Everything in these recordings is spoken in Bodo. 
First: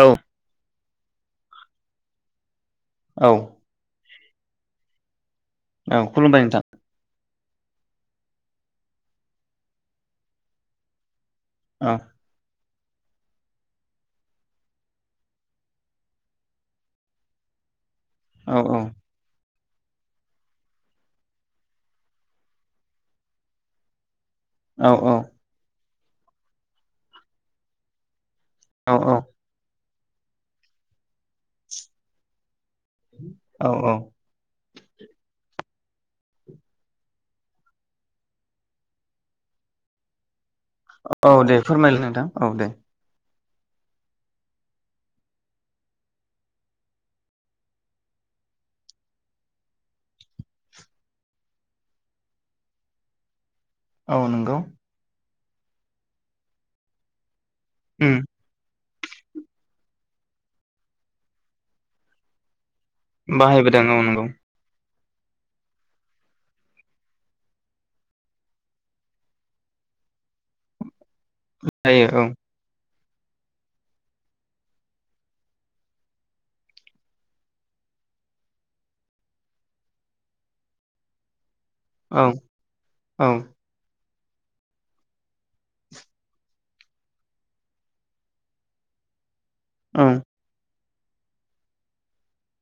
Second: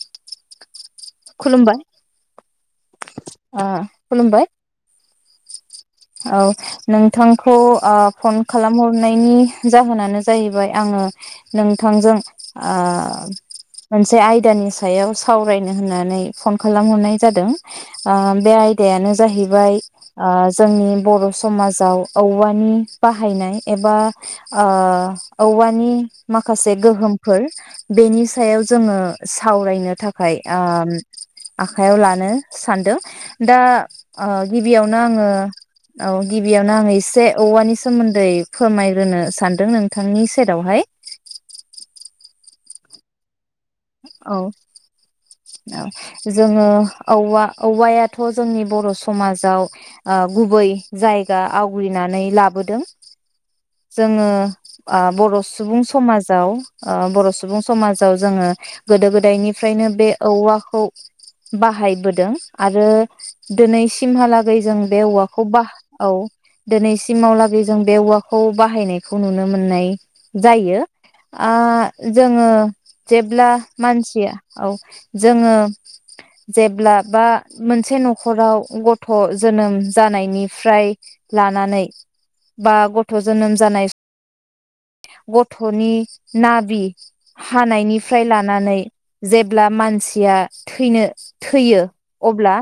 औ खुलुमबाय औ आ खुलुमबाय औ खुलुमबाय नोंथां नोंथां खौ ओ फन खालामहरनायनि जाहोनानो जाहैबाय आङो औ नोंथांजों ओ मोनसे आयदानि सायाव सावराय होननानै फन खालामहरनाय जादों ओ बे औ औ आयदायानो जाहैबाय ओ जोंनि बर' समाजाव औवानि बाहायनाय एबा ओ औ औ औवानि माखासे गोहोमफोर बेनिस सायाव जोङो औ सावरायनो था खाय ओ आखाइयाव लानो सानदों दा औ औ ओ गिबियावनो आङो औ गिबियावनो आङो एसे औवानि सोमोन्दै फोरमायग्रोनो सानदों नोंथांनि सेरावहाय औ दे फोरमायलाय नोंथां औ दे औ औ जोङो औवा औवायाथ' जोंनि बर' समाजाव ओ गुबै जायगा आवग्रिनानै लाबोदों। औ जोङो नंगौ ओ बर' सुबुं समाजाव ओ बर' सुबुं समाजाव उम जोङो गोदो गोदायनिफ्रायनो बे औवाखौ बाहायबोदों। आरो बाहायबोदों दोनै औ नंगौ सिमहालागै जों बे औवाखौ बाह औ दिनैसिमावलागै जों बे औवाखौ बाहायनायखौ नुनो मोननाय जायो। आ जायो औ जोङो जे जेब्ला मानसिया औ जोङो जेब्ला बा मोनसे नखराव गथ' जोनोम जानायनिफ्राय ला लानानै औ बा गथ' औ जोनोम जानाय गथ'नि नाबि हानायनि फ्राय लानानै जेब्ला औ मानसिया थैनो थैयो अब्ला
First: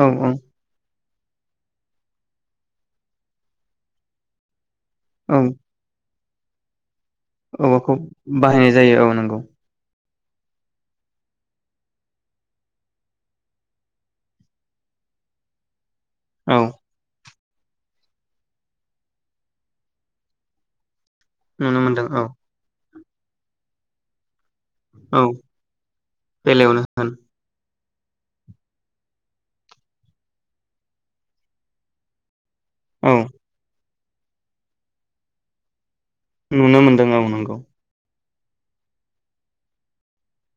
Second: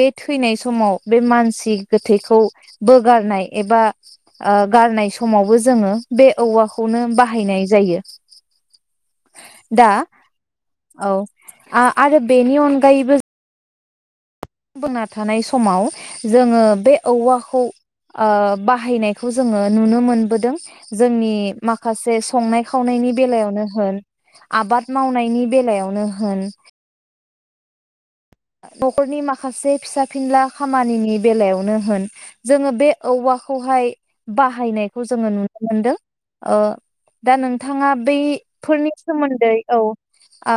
औ औ थैनाय समाव बे मानसि गोथैखौ बोगारनाय एबा ओ गारनाय औ समावबो जोङो बे औवाखौनो बाहायनाय औवाखौ जायो बाहायनाय जायो औ नंगौ। दा औ आरो बेनि अनगायैबो बुंना थानाय समाव औ जोङो बे औवा खौ बाहायनायखौ जोङो नुनो मोनबोदों। जोंनि नुनो मोनदों माखासे औ संनाय खावनायनि बेलायावनो होन आबाद औ मावनायनि बेलायावनो होन बेलायावनो होन न'खरनि माखासे फिसा फिनला खामानिनि बेलायावनो होन जोङो बे औ औवाखौहाय बाहायनायखौ जोङो नुनो मोनदों। ओ नुनो मोनदों औ दा नंगौ नोंथाङा बै फोरनि सोमोन्दै औ आ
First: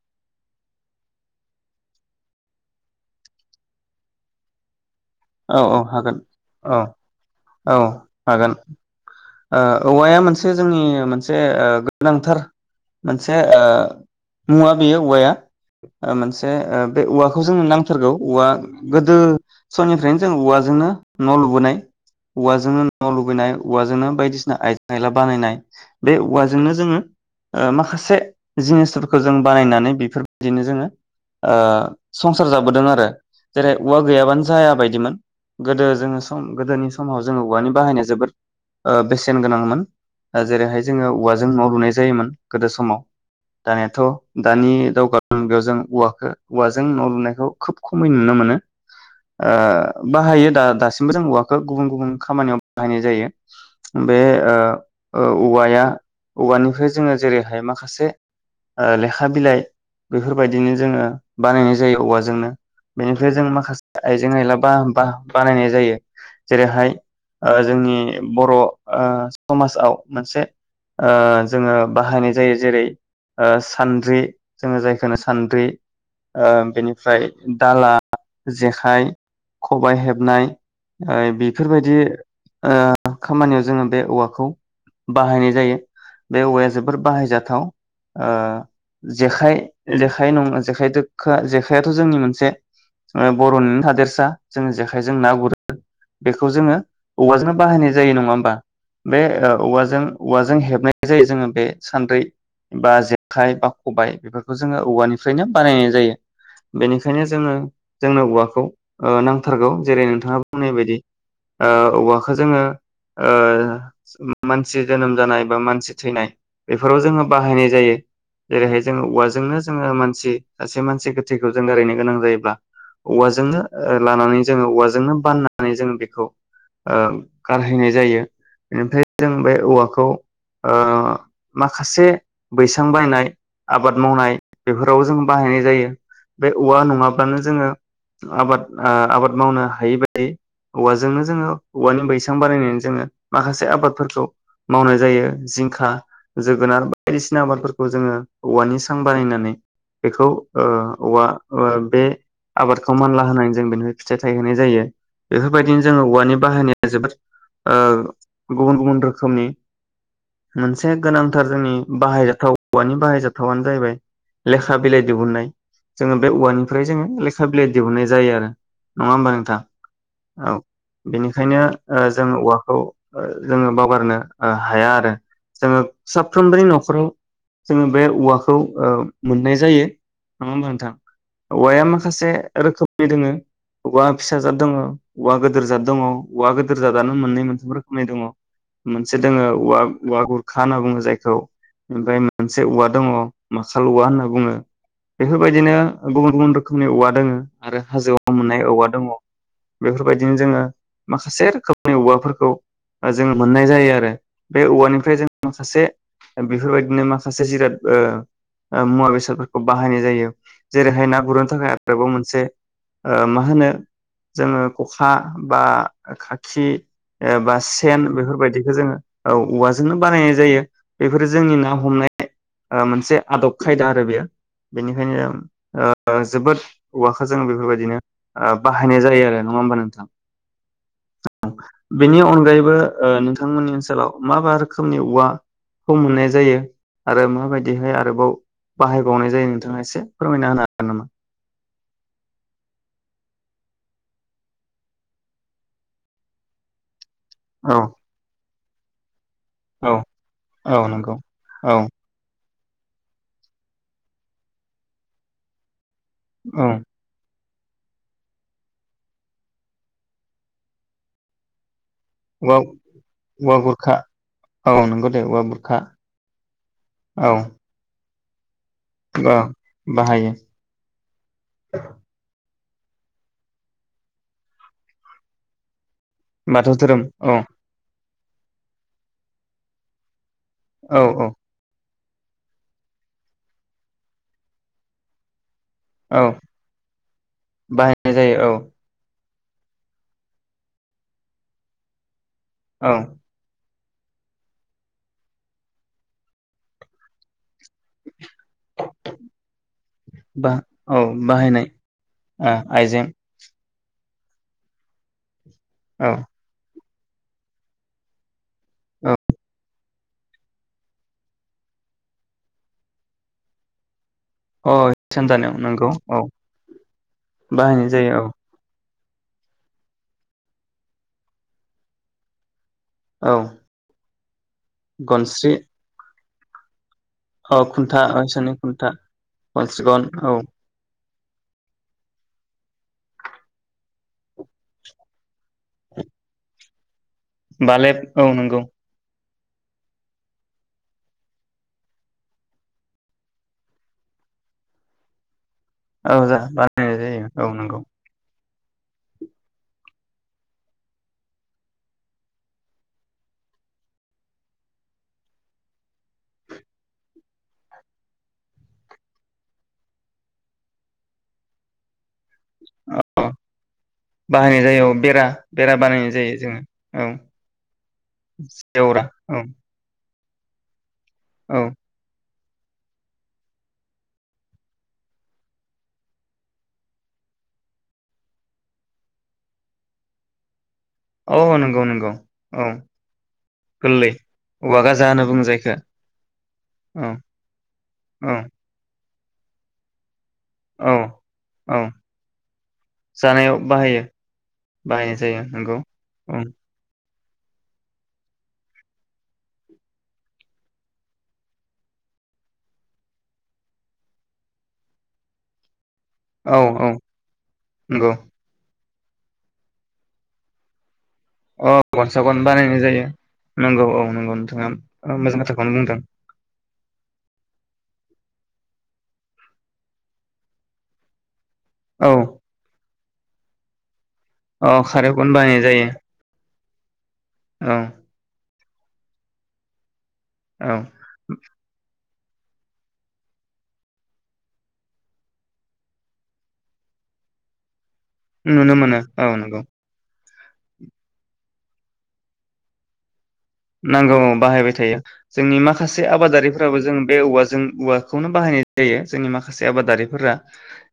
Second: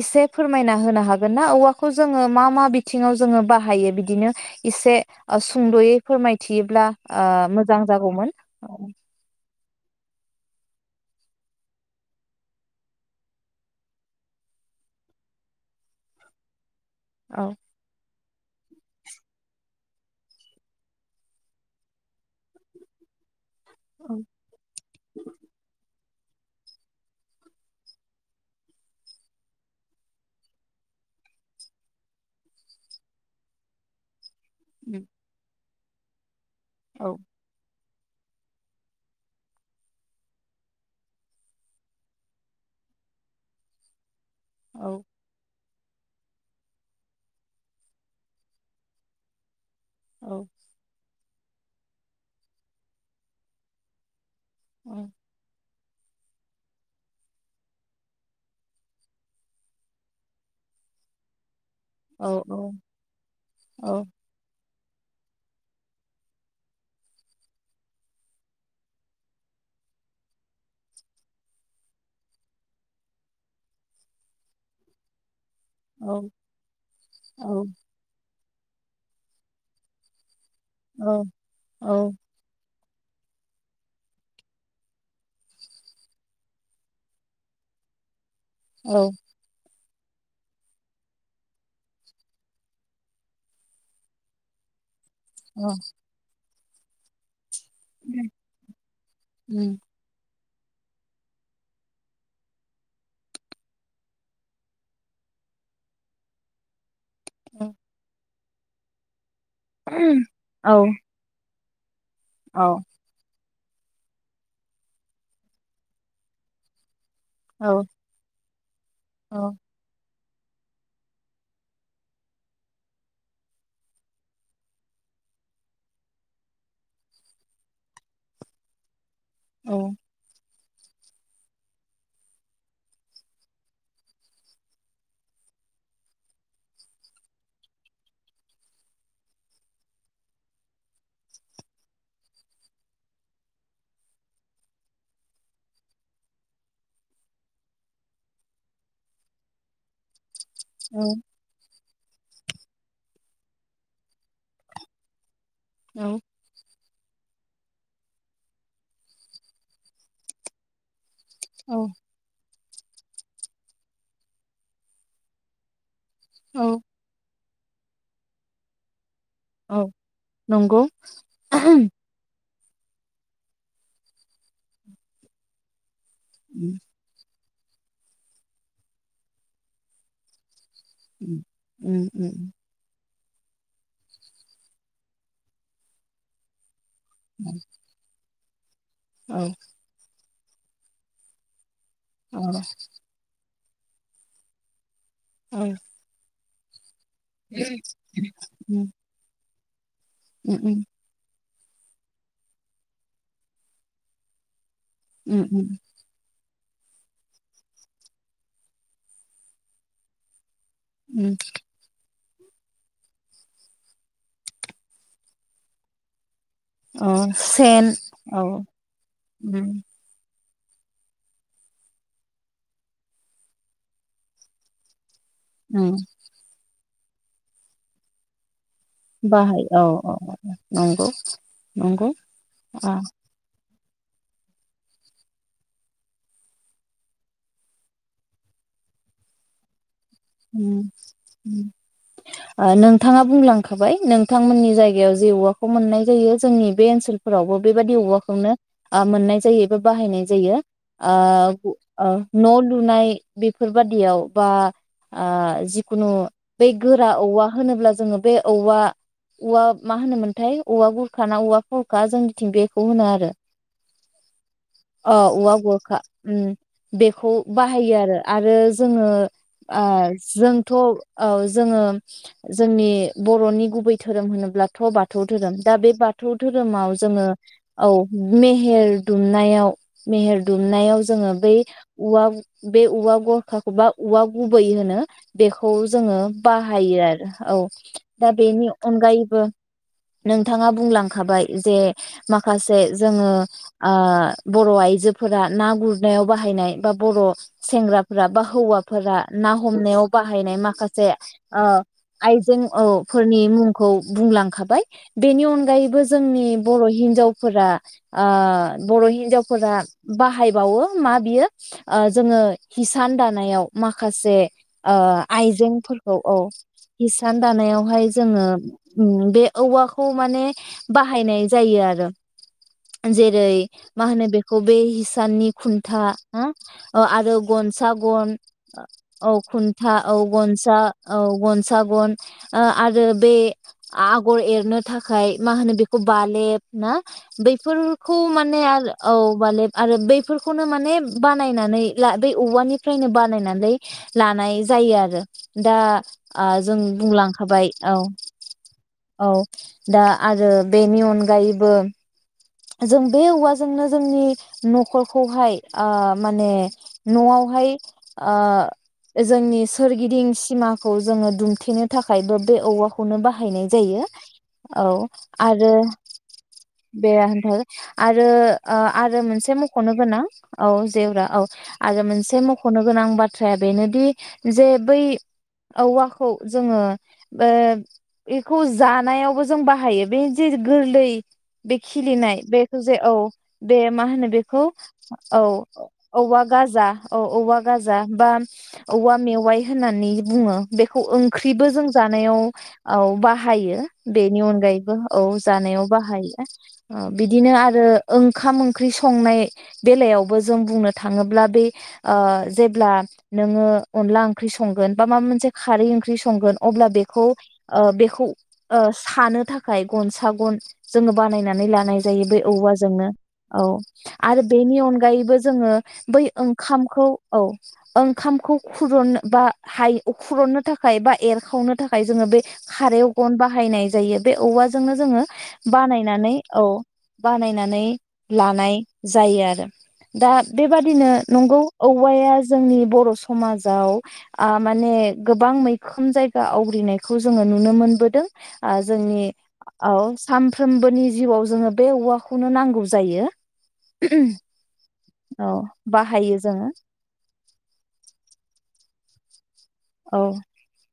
एसे फोरमायना होनो हागोन ना औवा खौ जोङो मा मा बिथिङाव जोङो बाहायो बिदिनो इसे औ औ सुंदयै हागोन औ फोरमायथियोब्ला औ मोजां जागौमोन। हागोन औवाया मोनसे जोंनि मोनसे गोनांथार मोनसे मुवा बेयो औवाया मोनसे ओ बे औ औवाखौ जोंङो नांथारगौ। औवा गोदो निफ्रायनो जों औवाजोंनो न' लुबोनाय औवाजोंनो न' लुबोनाय औवाजोंनो औ बायदिसिना आइजें आयला बानायनाय बे औवाजोंनो जोङो माखासे जिनिसफोरखौ जों बानायनानै बेफोरबायदिनो जोङो ओ संसार जाबोदों आरो जेरै औवा गैयाबानो जाया बायदिमोन गोदो जोङो सम सम गोदोनि औ समाव जोङो औवानि बाहायनाय जोबोद बेसेन गोनांमोन जेरैहाय जोङो औवाजों नआव लुनाय जायोमोन गोदो समाव दानियाथ दानि दावगा नांगौव जों औवाखौ औवाजों न लुनायखौ खोब खमै नुनो मोनो ओ औ बाहायो दा-दासिमबो जों औवा खो गुबुन गुबुन खामानियाव बाहायनाय जायो बे ओ ओ-औवाया औवानिफ्राय जोङो जेरैहाय माखासे लेखा बिलाइ बेफोरबायदिनो जोङो बानायनाय जायो औ औवाजोंनो बेनिफ्राय जों औ माखासे आइजें आइलाबा बा बा-बानायनाय जायो जेरै हाय जोंनि बर समाजाव मोनसे ओ जोङो बाहायनाय जायो जेरै सानद्रि जायखौ जों बुङो सान द्रि औ ओ बेनिफ्राय दाला जे जेखाइ खबाय हेबनाय औ ओय बेफोरबायदि ओ खामानियाव जोङो बे औवाखौ बाहायनाय जायो बे औवाया जोबोर बाहायजाथाव। ओ औ जेखाइ जेखाय नङा जेखायदो जेखायाथ जोंनि मोनसे ओ बरनिनो थादेरसा जोङो जेखा जेखाइजों ना गुरो बेखौ बेखौ जोंङो औवाजों बाहायनाय जायो नङा होमबा बे औ ओ-औवाजों औवाजों हेबनाय जायो जोङो बे सान्द्रै बा जेखाइ बा खबबाय बेफोरखौ जोङो औवानिफ्रायनो बानायनाय जायो बेनिखाय खायनो औ जोंनो औवाखौ ओ नां थारगौ जेरै नोंथांङा बुंनाय बायदि ओ औवा खो जोंङो ओ मानसि जोनोम जानाय बा मानसि थैनाय बेफोराव जोंङो बाहायनाय जायो जेरैहाय जोंङो उवाजोंनो जोंङो मानसि सासे मानसि गोथैखौ जों गारैनो गोनां जायोब्ला। औवाजोंनो लानानै जोंङो औवाजोंनो बाननानै जों बेखौ ओ गारहैनाय जायो इनिफाय। जों बे औवाखौ। ओ माखासे बैसां बानानाय आबाद मावनाय बेफोराव जों बाहायनाय जायो बे औवा नङाब्लानो। जोंङो आबाद आ आबाद मावनो हायै बायदि औवाजोंनो जोंङो औवानि बैसां बानायनानै जोंङो माखासे आबादफोरखौ मावनाय जायो जिंखा जोगोनार बायदिसिना आबादफोरखौ जोंङो औवानि सां बानायनानै बेखौ। ओ औ औवा ओ बे। आबादखौ मानला होनानै जों बेनिफ्राय फिथाइ थायहोनाय जायो। बेफोरबायदिनो जोंङो औवानि बाहायनाय। जोबोद ओ गुबुन गुबुन रोखोमनि मोनसे गोनां थार जोंनि औ बाहायजाथाव। औवानि बाहायजाथावानो जाहैबाय लेखा बिलाइ दिहुननाय। जोंङो बे औ उवानिफ्राय जोंङो ले खा बिलाय दिहुननाय जायो आरो। नङा होमबा नोंथां औ औ नंगौ बेनिखायनो औ ओ जोंङो औवा खौ जोंङो बावगारनो हाया आरो जोंङो। साफ्रोमबोनि न'खराव। जोंङो बे उवाखौ ओ‌ मोननाय जायो नङा होमबा। थां औवाआ मा से रोखोम नि दोङो उवा फिसा जाद दङ उवा गोदोर जाथ दङ उवा गो दोर जादानो मोननै मोनथाम रोखोमनि दङ। मोनसे दोङो औ उवा‌ उवा गुर खा होनना बुङो जायखौ। ओमफाय औ मोनसे उवा दङ। मासाल उवा होनना बुङो। बेफोरबायदिनो गुबुन गुबुन रोख [unintelligible] दङ आरो हाजोआव मोननाय औवा दङ। बेफोरबायदिनो जोङो माखासे। रखमोनि औवाफोरखौ ओ जोङो मोननाय जायो आरो। बे औवानिफ्राय जों सासे बेफोरबायदिनो माखासे जिराद ओ-ओ मुवा बेसादफोरखौ बाहायनाय जायो। जेरैहाय ना गुरनो बेबो मोनसे ओ मा होनो जोङो खखा बा खा खि एबा सेन औ बेफोरबायदिखौ जोङो औ औवाजोंनो बानायनाय जायो बेफोरो जोंनि ना हमनाय ओ मोनसे आदब खायदा आरो बेयो बेनिखायनो जों ओं जोबोद औवाखो जों बेफोरबायदिनो ओ बाहायनाय जायो आरो नङा बाहाय होनबा औ नोंथां औ नंगौ ओं नंगौ बेनि अनगायैबो ओ नोंथांमोननि ओ सोलाव मा मा रोखोमनि औवाखौ मोननाय जायो आरो माबायदिहाय आरोबाव बाहायबावनाय जायो नोंथाङा एसे फोरमाय उम ओ नोंथाङा बुंलांखाबाय नोंथांमोननि जायगायाव जे औवाखौ मोननाय जायो जोंनि बे ओनसोल फोरावबो औ बेबायदि औवाखौनो आ मोननाय जा जायो बा बाहायनाय जायो औ औ नंगौ ओ औ ओ न लुनाय बेफोरबादियाव बा आ जि खुनु औ बे गोरा औवा होनोब्ला जोङो बे औवा औवा मा होनोमोनथाय औवा गुरखा ना औवा हखा जोंनिथिं औवा बेखौ होनो आरो औवा बुरखा औ नंगौ अ दे औवा बुरखा गवखा बेखौ औ बाहायो आरो आरो जोङो औ ओ बाहायो जोंथ औ जोङो जोंनि बरनि गुबै धोरोम होनोब्लाथ बाथौ धोरोम दा बे बाथौ बाथौ धोरोमाव धोरोम जोङो औ औ मेहेर दुमनायाव मेहेर दुमनायाव औ औ जोङो बै औवा बे औवा गरखाखौ बा औवा गुबै होनो बेखौ खौ जोङो औ बाहायो आरो औ बाहायनाय दा जायो बेनि औ अनगायैबो बो नोंथाङा बुंलांखाबाय जे माखासे औ जोङो ओ बर आइजोफोरा ना गुरनायाव बाहायनाय बा बर सेंग्राफोरा बा हौवाफोर ना हमनायाव बा बाहायनाय औ माखासे बाहायनाय ओ आइजें औ फोरनि मुं खौ बुंलांखाबाय बेनि अन अनगायैबो औ जोंनि बर हि हिन्जावफोरा ओ बर' औ हिन्जावफोरा बाहायबावो मा बियो ओ जोङो हिसान दानायाव मा खासे अ ओ हिसान दानायाव नंगौ आइजेंफोरखौ औ हिसान बाहायनाय दानायावहाय जायो औ जोङो उम बे औवाखौ माने बाहायनाय जायो आरो औ जेरै मा होनो बबे हिसाननि गनस्रि खुन्था हा आरो अ खुन्था गनसागन इसोरनि खुन्था औ खुन्था औ गनसा औ गन सागन ओ आरो बे आगर एरनो थाखाय मा होनो बेखौ बालेब ना बालेब बेैफोरखौ औ नंगौ माने आर औ बालेब आरो बैफोरखौनो माने बानायनानै ला दै औवानिफ्रायनो बा नायनानै लानाय जायो आरो दा औ जा आ जों बानायनाय जायो बुंलांखाबाय नंगौ औ औ दा आरो बेनि अनगायैबो जों बे औवाजोंनो जोंनि न'खरखौहाय ओ माने न'आवहाय आ जोंनि सोरगिदिं सिमाखौ जोङो दुमथेनो थाखायबो बे औवाखौनो औ बाहायनाय जायो बाहायनाय जायो औ बेरा आरो बेरा बानायनाय जायो जोङो औ बे आरो ओ जेवरा आरो औ मोनसे मखनो गोनां औ जेवरा औ आरो मोनसे म खनो गोनां बाथ्राया बेनोदि जे बै औवाखौ जोङो ओ बेखौ जानायावबो जों बाहायो बे जे गोरलै औ बे नंगौ नंगौ खिलिनाय बेखौ जे औ बे मा गोरलै होनो बेखौ औवा गाजा होनो औ बुङो जायखो औवा गाजा औ औवा गाजा बा औ औवा मेवाइ होनानै बुङो। औ बेखौ ओंख्रिबो औ जों जानायाव औ बाहायो बेनि अनगायैबो बाहायनाय औ जायो नंगौ जानायाव औ बाहायो। ओ बिदिनो आरो ओंखाम-ओंख्रि संनाय बेलायावबो जों बुंनो थाङोब्ला बे ओ जेब्ला नोङो अनला ओंख्रि संगोन बा माबा मोनसे खारै ओं ओंख्रि संगोन औ अब्ला औ बेखौ ओ नंगौ बेखौ ओ सानो थाखाय गनसा गन जोङो बानायनानै अ लानाय गनसा गन [unintelligible] बानायनाय जायो औवाजोंनो औ नंगौ नंगौ आरो नोंथाङा बेनि अनगायैबो मोजां जोङो खोथाखौनो बुंदों बै ओंखामखौ औ ओंखाम ओंखामखौ खुरनो बा हाय अ खुरननो थाखाय बा एर खावनो थाखाय औ जोङो बे खारायाव गन बाहायनाय जायो। बे औ औवाजोंनो खारेव जोङो गन बानायनाय जायो बानायनानै औ औ बानायनानै लानाय जायो आरो दा औ बेबादिनो नंगौ औ औवाया जोंनि बर समाजाव आ माने गोबां मैखोम जायगा आवग्रिनायखौ जोङो नुनो मोनबो दों नुनो ओ मोनो औ जोंनि नंगौ आव सामफ्रोमबोनि जिउआव जोङो बे औवाखौनो नांगौ जायो। नांगौ बाहायबाय थायो औ जोंनि माखासे बाहायो जोङो आबादारिफोराबो जों बे औवाजों औवाखौनो बाहायनाय जायो। जोंनि माख खासे औ आबादारिफोरा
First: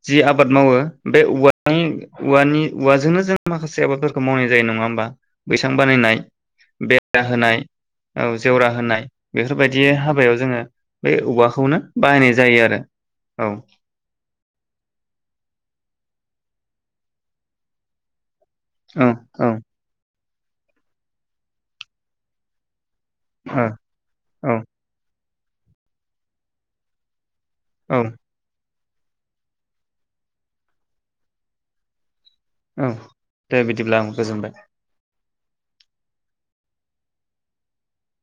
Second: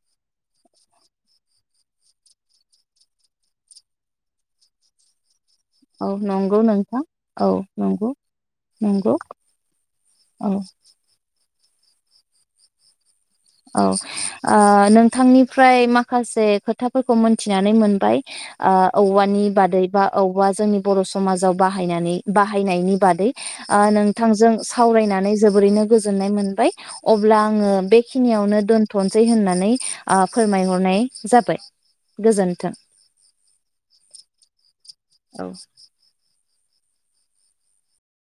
जि आबाद मावो बे औवानि औवानि औवाजोंनो जों माखासे आबादफोरखौ मावनाय जायो नङा ओमबा? बैसां औ बानायनाय नंगौ नोंथां बेरा औ होनाय। नंगौ औ जेवरा होनाय नंगौ बेफोरबायदि हाबायाव औ जोङो बै औ औवाखौनो बाहायनाय जायो आरो औ ओ नोंथांनिफ्राय माख खासे खोथाफोरखौ मोनथिनानै मोनबाय। ओ औ औवानि औ बादै बा औवा जोंनि बर समाजाव बाहायनानै बाहायनायनि बादै औ ओ नोंथांजों औ सावरायनानै जोबोरैनो गोजोननाय मोनबाय अब ब्ला आङो औ बेख नो दोन्थसै होननानै ओ फोरमायहरनाय जाबाय। गोजोन्थों औ दे बिदिब्ला आंबो गोजोनबाय। औ